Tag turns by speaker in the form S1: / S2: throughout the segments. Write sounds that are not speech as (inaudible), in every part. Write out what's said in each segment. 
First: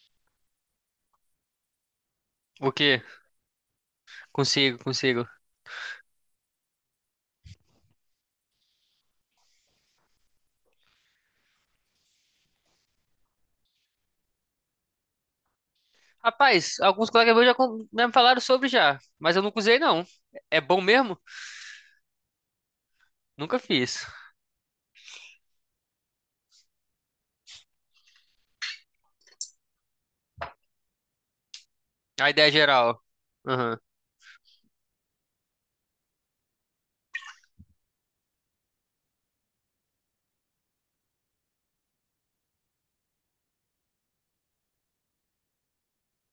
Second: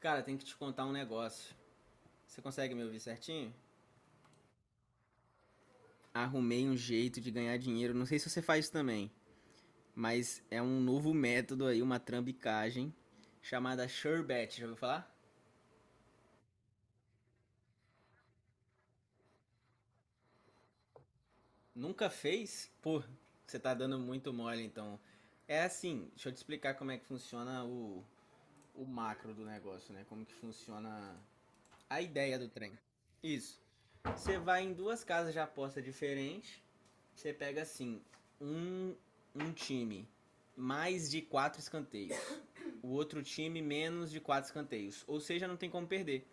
S1: Cara, tem que te contar um negócio. Você
S2: O
S1: consegue me ouvir
S2: quê?
S1: certinho?
S2: Consigo, consigo.
S1: Arrumei um jeito de ganhar dinheiro. Não sei se você faz também, mas é um novo método aí, uma trambicagem chamada SureBet. Já ouviu falar?
S2: Rapaz, alguns colegas meus já me falaram sobre já, mas eu nunca usei não. É bom mesmo?
S1: Nunca fez? Pô, você
S2: Nunca
S1: tá dando
S2: fiz.
S1: muito mole então. É assim, deixa eu te explicar como é que funciona o macro do negócio, né? Como que funciona a
S2: A
S1: ideia do
S2: ideia
S1: trem.
S2: geral.
S1: Isso.
S2: Aham.
S1: Você vai em duas casas de aposta diferentes. Você pega assim, um, um time mais de quatro escanteios. O outro time menos de quatro escanteios. Ou seja, não tem como perder.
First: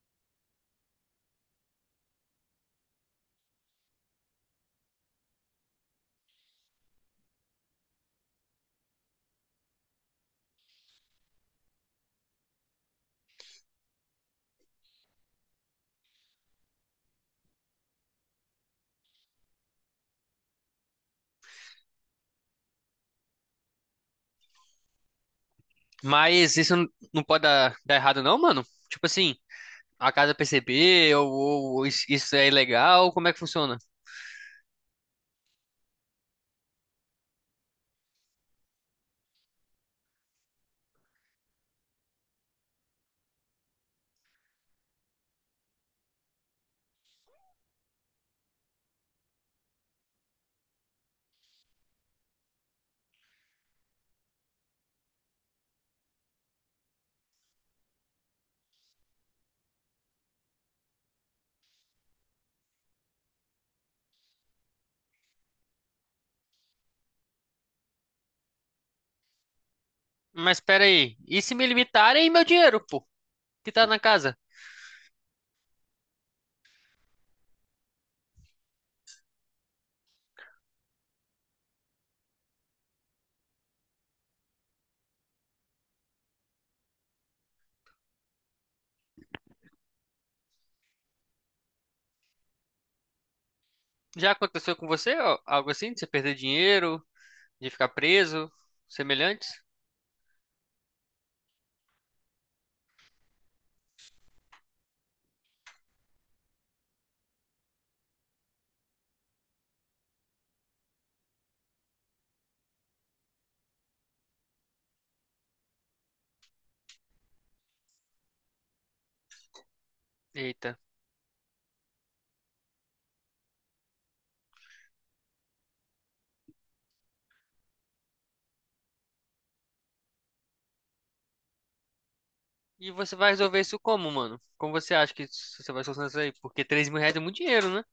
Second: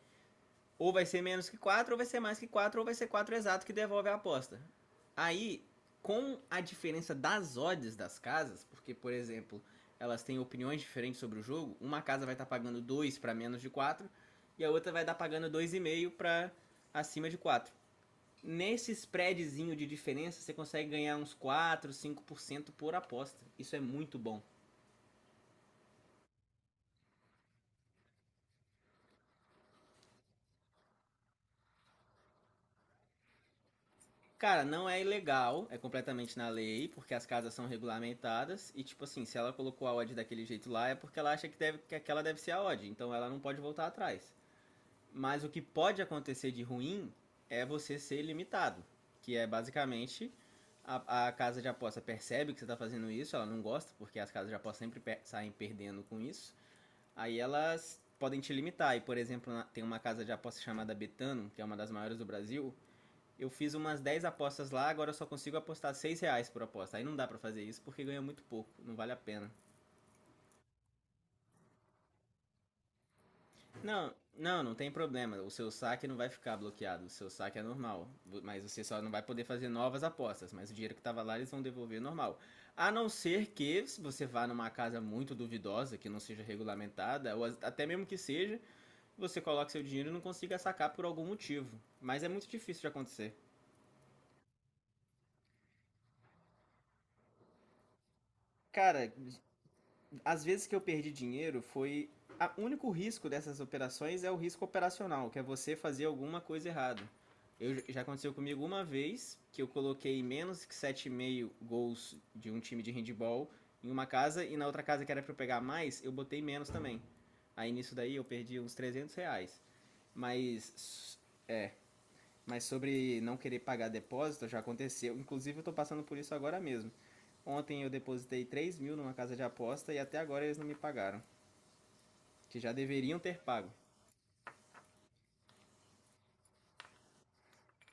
S1: Ou vai ser menos que quatro, ou vai ser mais que quatro, ou vai ser quatro exato que devolve a aposta. Aí, com a diferença das odds das casas, porque, por exemplo, elas têm opiniões diferentes sobre o jogo, uma casa vai estar tá pagando 2 para menos de 4, e a outra vai estar tá pagando 2,5 para acima de 4 nesse spreadzinho de diferença, você consegue ganhar uns 4, 5% por cento por aposta. Isso é muito bom.
S2: Mas isso não pode dar errado não, mano? Tipo assim, a casa perceber ou isso é ilegal, como é que funciona?
S1: Cara, não é ilegal, é completamente na lei, porque as casas são regulamentadas e tipo assim, se ela colocou a odd daquele jeito lá é porque ela acha que deve que aquela deve ser a odd, então ela não pode voltar atrás. Mas o que pode acontecer de ruim é você ser limitado, que é basicamente a casa de aposta percebe que você está fazendo isso, ela não gosta, porque as casas de aposta sempre per saem perdendo com isso. Aí elas podem te limitar. E, por exemplo, tem uma casa de aposta chamada Betano, que é uma das maiores do Brasil. Eu fiz umas 10 apostas lá, agora eu só consigo apostar R$ 6 por aposta. Aí não dá pra fazer isso porque ganha muito pouco, não vale a pena.
S2: Mas pera aí, e se me limitarem e meu dinheiro, pô, que tá na
S1: Não,
S2: casa?
S1: não, não tem problema. O seu saque não vai ficar bloqueado, o seu saque é normal. Mas você só não vai poder fazer novas apostas. Mas o dinheiro que tava lá eles vão devolver normal. A não ser que se você vá numa casa muito duvidosa, que não seja regulamentada, ou até mesmo que seja, você coloca seu dinheiro e não consiga sacar por algum motivo. Mas é muito difícil de acontecer.
S2: Já aconteceu com você ó, algo assim, de você perder dinheiro, de ficar preso,
S1: Cara,
S2: semelhantes?
S1: as vezes que eu perdi dinheiro foi. O único risco dessas operações é o risco operacional, que é você fazer alguma coisa errada. Já aconteceu comigo uma vez que eu coloquei menos que 7,5 gols de um time de handball em uma casa e na outra casa que era para eu pegar mais, eu botei menos também. Aí nisso daí eu perdi uns R$ 300.
S2: Eita.
S1: Mas Mas sobre não querer pagar depósito, já aconteceu. Inclusive, eu estou passando por isso agora mesmo. Ontem eu depositei 3 mil numa casa de aposta e até agora eles não me pagaram. Que já
S2: E você
S1: deveriam
S2: vai
S1: ter
S2: resolver
S1: pago.
S2: isso como, mano? Como você acha que você vai solucionar isso aí? Porque R$ 3.000 é muito dinheiro, né?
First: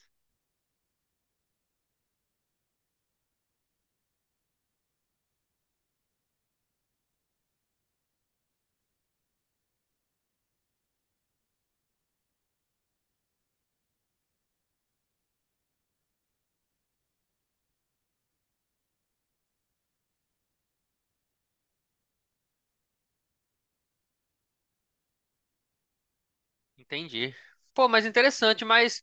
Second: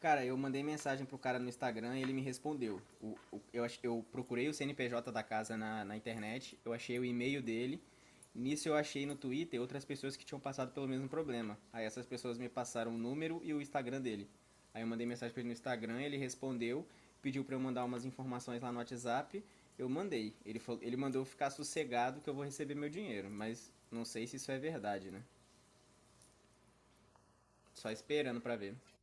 S1: Cara, eu mandei mensagem pro cara no Instagram e ele me respondeu. Eu procurei o CNPJ da casa na internet, eu achei o e-mail dele. Nisso eu achei no Twitter outras pessoas que tinham passado pelo mesmo problema. Aí essas pessoas me passaram o número e o Instagram dele. Aí eu mandei mensagem pra ele no Instagram, ele respondeu, pediu pra eu mandar umas informações lá no WhatsApp. Eu mandei. Ele mandou eu ficar sossegado que eu vou receber meu dinheiro, mas não sei se isso é verdade, né?
S2: Entendi.
S1: Só
S2: Pô, mas
S1: esperando pra
S2: interessante,
S1: ver.
S2: mas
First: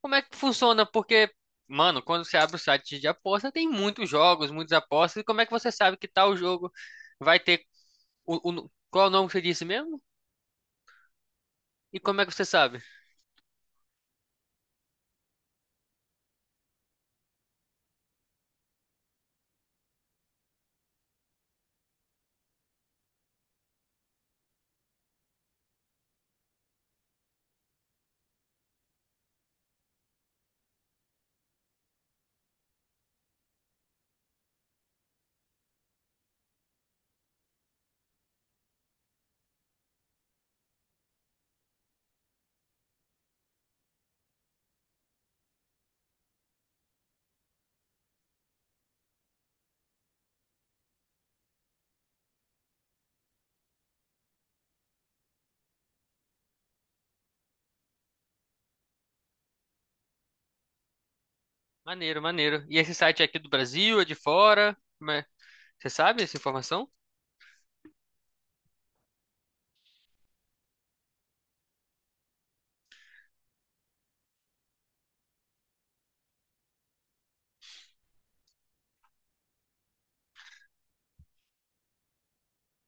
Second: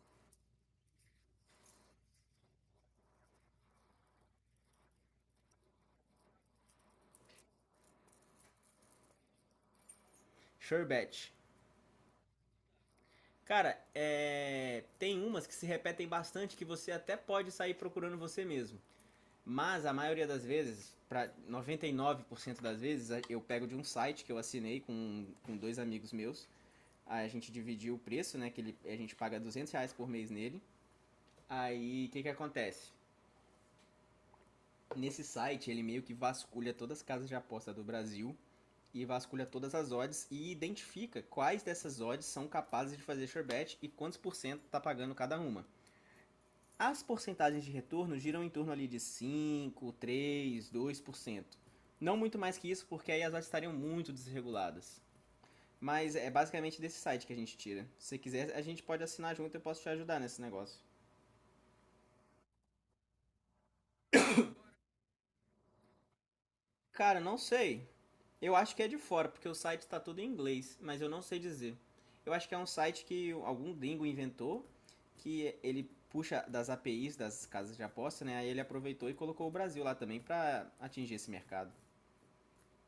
S2: como é que funciona? Porque, mano, quando você abre o site de aposta, tem muitos jogos, muitas apostas. E como é que você sabe que tal jogo vai ter. Qual é o nome que você disse mesmo?
S1: Sherbet.
S2: E como é que você sabe?
S1: Cara, tem umas que se repetem bastante que você até pode sair procurando você mesmo. Mas a maioria das vezes, para cento das vezes, eu pego de um site que eu assinei com dois amigos meus. Aí a gente dividiu o preço, né? Que ele, a gente paga R$ 200 por mês nele. Aí o que, que acontece? Nesse site ele meio que vasculha todas as casas de aposta do Brasil e vasculha todas as odds e identifica quais dessas odds são capazes de fazer sure bet e quantos por cento tá pagando cada uma. As porcentagens de retorno giram em torno ali de 5%, 3%, 2%. Não muito mais que isso, porque aí as odds estariam muito desreguladas. Mas é basicamente desse site que a gente tira. Se você quiser, a gente pode assinar junto, e eu posso te ajudar nesse negócio.
S2: Maneiro, maneiro. E esse site é aqui do Brasil, é de fora? Como é? Você sabe essa informação?
S1: Cara, não sei. Eu acho que é de fora, porque o site está todo em inglês, mas eu não sei dizer. Eu acho que é um site que algum gringo inventou, que ele puxa das APIs das casas de aposta, né? Aí ele aproveitou e colocou o Brasil lá também para atingir esse mercado.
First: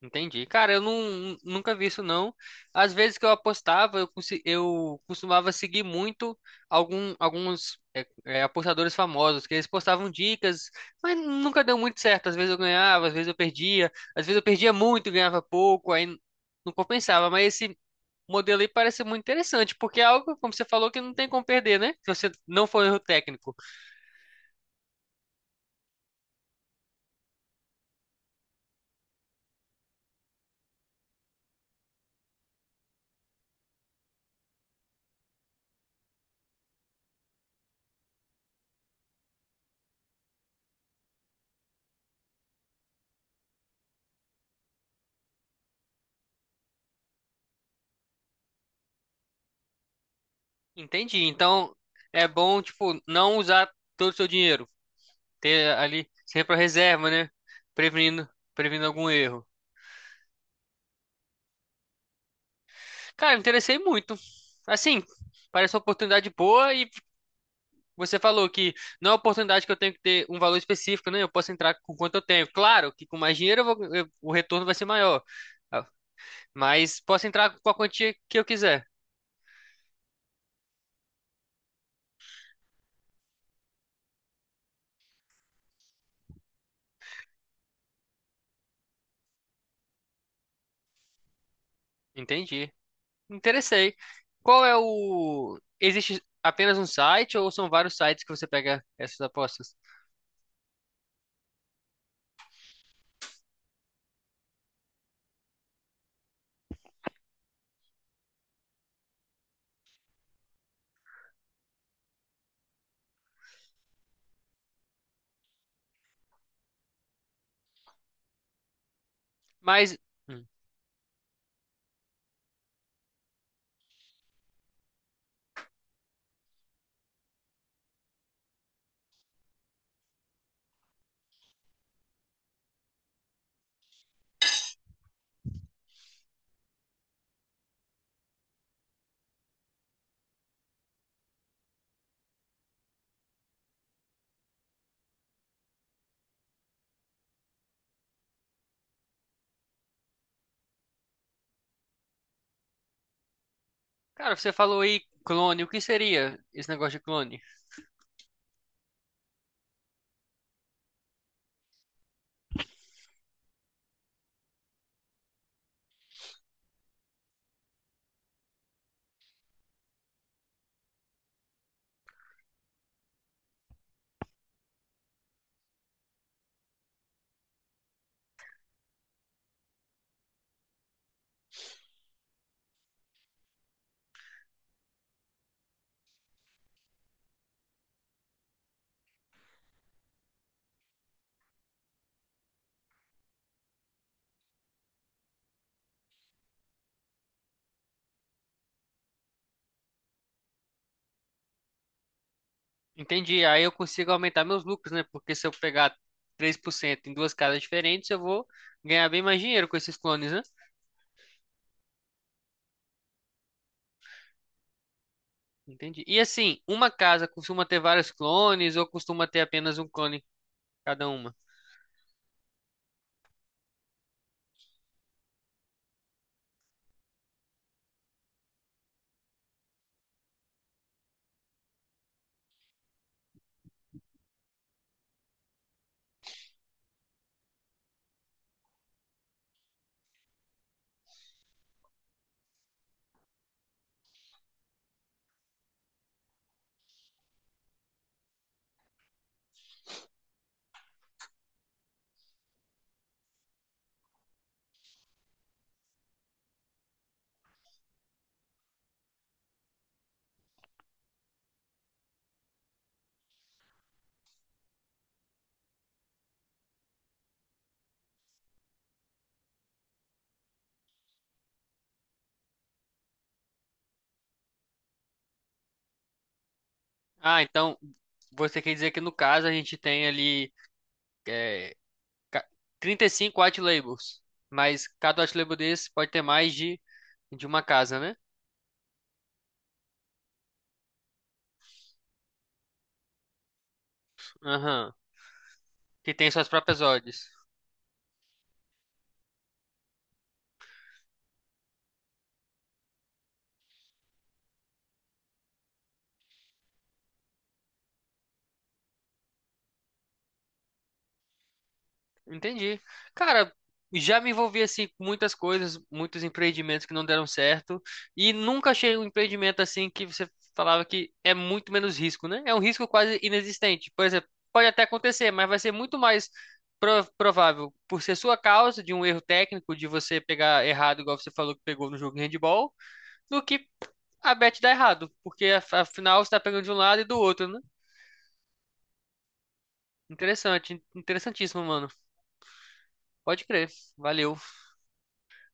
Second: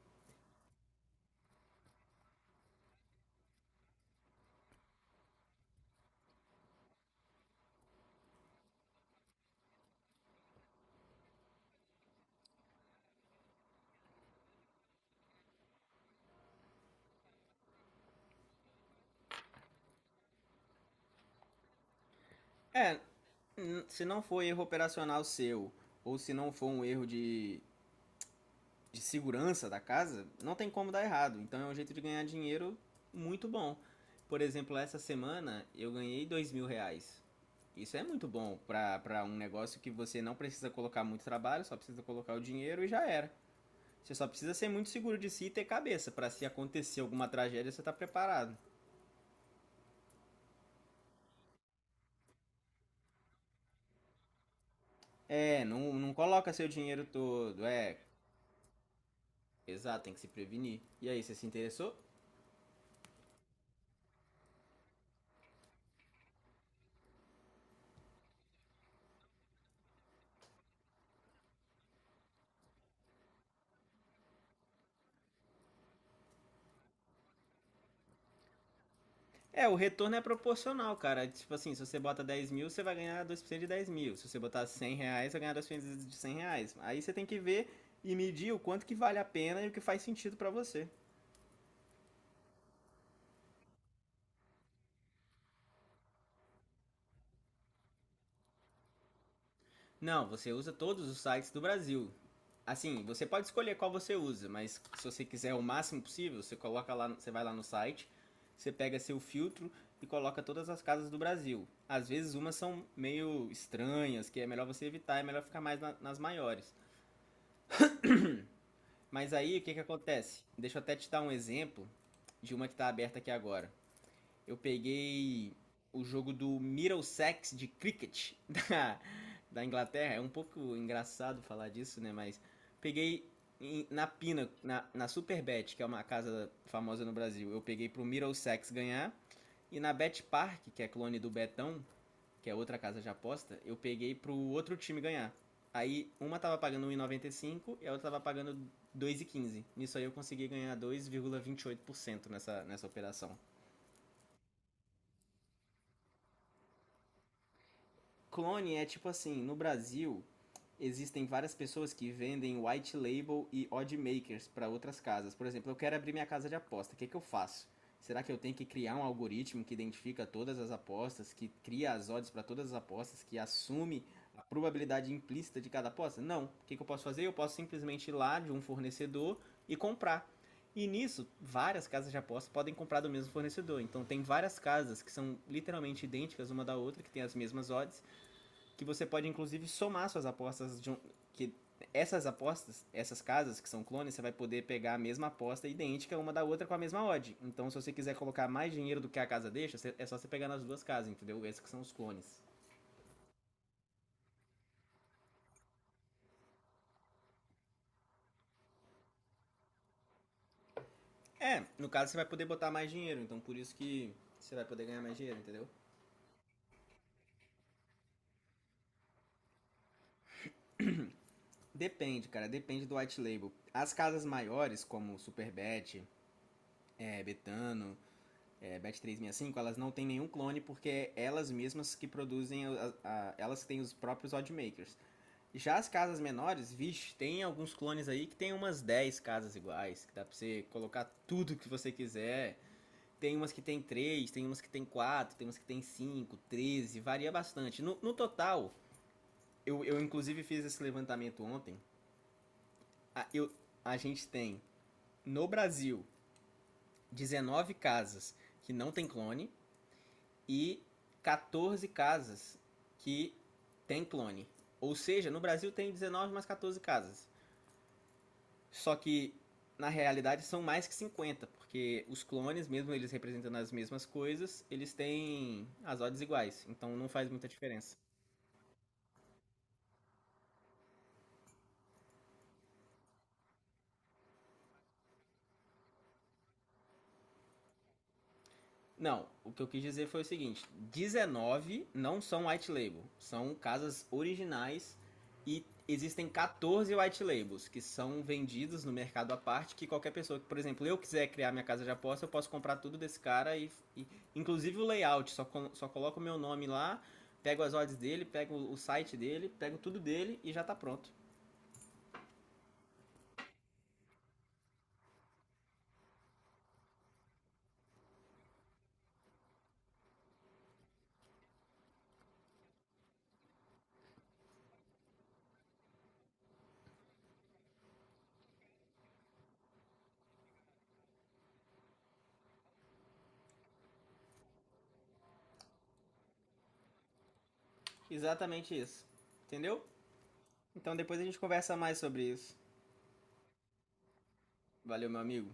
S2: Entendi. Cara, eu não, nunca vi isso não. Às vezes que eu apostava, eu costumava seguir muito alguns apostadores famosos, que eles postavam dicas, mas nunca deu muito certo. Às vezes eu ganhava, às vezes eu perdia, às vezes eu perdia muito, e ganhava pouco, aí não compensava. Mas esse modelo aí parece muito interessante, porque é algo, como você falou, que não tem como perder, né? Se você não for
S1: É,
S2: erro técnico.
S1: se não for erro operacional seu, ou se não for um erro de segurança da casa, não tem como dar errado. Então é um jeito de ganhar dinheiro muito bom. Por exemplo, essa semana eu ganhei R$ 2 mil. Isso é muito bom para um negócio que você não precisa colocar muito trabalho, só precisa colocar o dinheiro e já era. Você só precisa ser muito seguro de si e ter cabeça para se acontecer alguma tragédia você tá preparado.
S2: Entendi. Então, é bom, tipo, não usar todo o seu dinheiro.
S1: É,
S2: Ter
S1: não,
S2: ali
S1: não coloca
S2: sempre a
S1: seu dinheiro
S2: reserva, né?
S1: todo, é.
S2: Prevenindo, prevenindo algum erro.
S1: Exato, tem que se prevenir. E aí, você se interessou?
S2: Cara, me interessei muito. Assim, parece uma oportunidade boa e você falou que não é uma oportunidade que eu tenho que ter um valor específico, né? Eu posso entrar com quanto eu tenho. Claro que com mais dinheiro o retorno vai ser maior. Ah, mas posso entrar com a quantia que eu quiser.
S1: É, o retorno é proporcional, cara. Tipo assim, se você bota 10 mil, você vai ganhar 2% de 10 mil. Se você botar R$ 100, você vai ganhar 2% de R$ 100. Aí você tem que ver e medir o quanto que vale a pena e o que faz sentido pra você.
S2: Entendi. Me interessei. Qual é existe apenas um site ou são vários sites que você pega essas apostas?
S1: Não, você usa todos os sites do Brasil. Assim, você pode escolher qual você usa, mas se você quiser o máximo possível, você coloca lá, você vai lá no site, você pega seu filtro e coloca todas as casas do Brasil. Às vezes umas são meio estranhas, que é melhor você evitar, é melhor ficar mais nas maiores. Mas aí, o que que
S2: Mas...
S1: acontece?
S2: hum.
S1: Deixa eu até te dar um exemplo de uma que tá aberta aqui agora. Eu peguei o jogo do Middlesex de cricket (laughs) da Inglaterra. É um pouco engraçado falar disso, né? Mas peguei na Pina, na Superbet, que é uma casa famosa no Brasil. Eu peguei pro Middlesex ganhar. E na Bet Park, que é clone do Betão, que é outra casa de aposta, eu peguei pro outro time ganhar. Aí uma tava pagando 1,95 e noventa e cinco centavos e a outra tava pagando 2,15. Nisso aí eu consegui ganhar 2,28% nessa operação.
S2: Cara, você falou aí clone, o que seria esse negócio de clone?
S1: Clone é tipo assim, no Brasil existem várias pessoas que vendem white label e odd makers para outras casas. Por exemplo, eu quero abrir minha casa de aposta, o que, que eu faço? Será que eu tenho que criar um algoritmo que identifica todas as apostas, que cria as odds para todas as apostas, que assume a probabilidade implícita de cada aposta? Não. O que, que eu posso fazer? Eu posso simplesmente ir lá de um fornecedor e comprar. E nisso, várias casas de aposta podem comprar do mesmo fornecedor. Então, tem várias casas que são literalmente idênticas uma da outra, que têm as mesmas odds, que você pode inclusive somar suas apostas de um, que essas apostas, essas casas que são clones, você vai poder pegar a mesma aposta idêntica uma da outra com a mesma odd. Então, se você quiser colocar mais dinheiro do que a casa deixa, é só você pegar nas duas casas, entendeu? Esses que são os clones.
S2: Entendi, aí eu consigo aumentar meus lucros, né? Porque se eu pegar 3% em duas casas diferentes, eu vou ganhar bem mais dinheiro com esses clones, né?
S1: É, no caso você vai poder botar mais dinheiro, então por isso que você vai poder ganhar mais dinheiro, entendeu?
S2: Entendi. E assim, uma casa costuma ter vários clones ou costuma ter apenas um clone cada uma?
S1: Depende, cara, depende do white label. As casas maiores, como Superbet, Betano, Bet365, elas não têm nenhum clone porque é elas mesmas que produzem, elas que têm os próprios oddmakers. Já as casas menores, vixe, tem alguns clones aí que tem umas 10 casas iguais, que dá pra você colocar tudo que você quiser. Tem umas que tem 3 tem umas que tem 4 tem umas que tem 5 13 varia bastante. No total, eu inclusive fiz esse levantamento ontem, a, eu, a gente tem no Brasil 19 casas que não tem clone, e 14 casas que tem clone. Ou seja, no Brasil tem 19 mais 14 casas. Só que na realidade são mais que 50, porque os clones, mesmo eles representando as mesmas coisas, eles têm as odds iguais, então não faz
S2: Ah,
S1: muita
S2: então
S1: diferença.
S2: você quer dizer que no caso a gente tem ali é, ca- 35 white labels, mas cada white label desse pode ter mais de uma casa, né?
S1: Não, o que eu quis dizer foi o seguinte: 19 não são white label, são casas
S2: Aham.
S1: originais e
S2: Que
S1: existem
S2: tem suas próprias
S1: 14
S2: odds.
S1: white labels que são vendidos no mercado à parte. Que qualquer pessoa que, por exemplo, eu quiser criar minha casa de aposta, eu posso comprar tudo desse cara e inclusive o layout, só coloco o meu nome lá, pego as odds dele, pego o site dele, pego tudo dele e já tá pronto.
S2: Entendi. Cara, já me envolvi assim com muitas coisas, muitos empreendimentos que não deram certo e nunca achei um empreendimento assim que você falava que é muito menos risco, né? É um risco quase inexistente. Por exemplo, pode até acontecer, mas vai ser muito mais provável por ser sua causa de um erro técnico, de você pegar errado, igual você falou que pegou no jogo de handball, do que a bet dar errado, porque afinal você tá pegando de um lado e do outro, né?
S1: Exatamente isso, entendeu?
S2: Interessante,
S1: Então depois a gente
S2: interessantíssimo,
S1: conversa
S2: mano.
S1: mais sobre isso.
S2: Pode crer. Valeu.
S1: Valeu, meu amigo.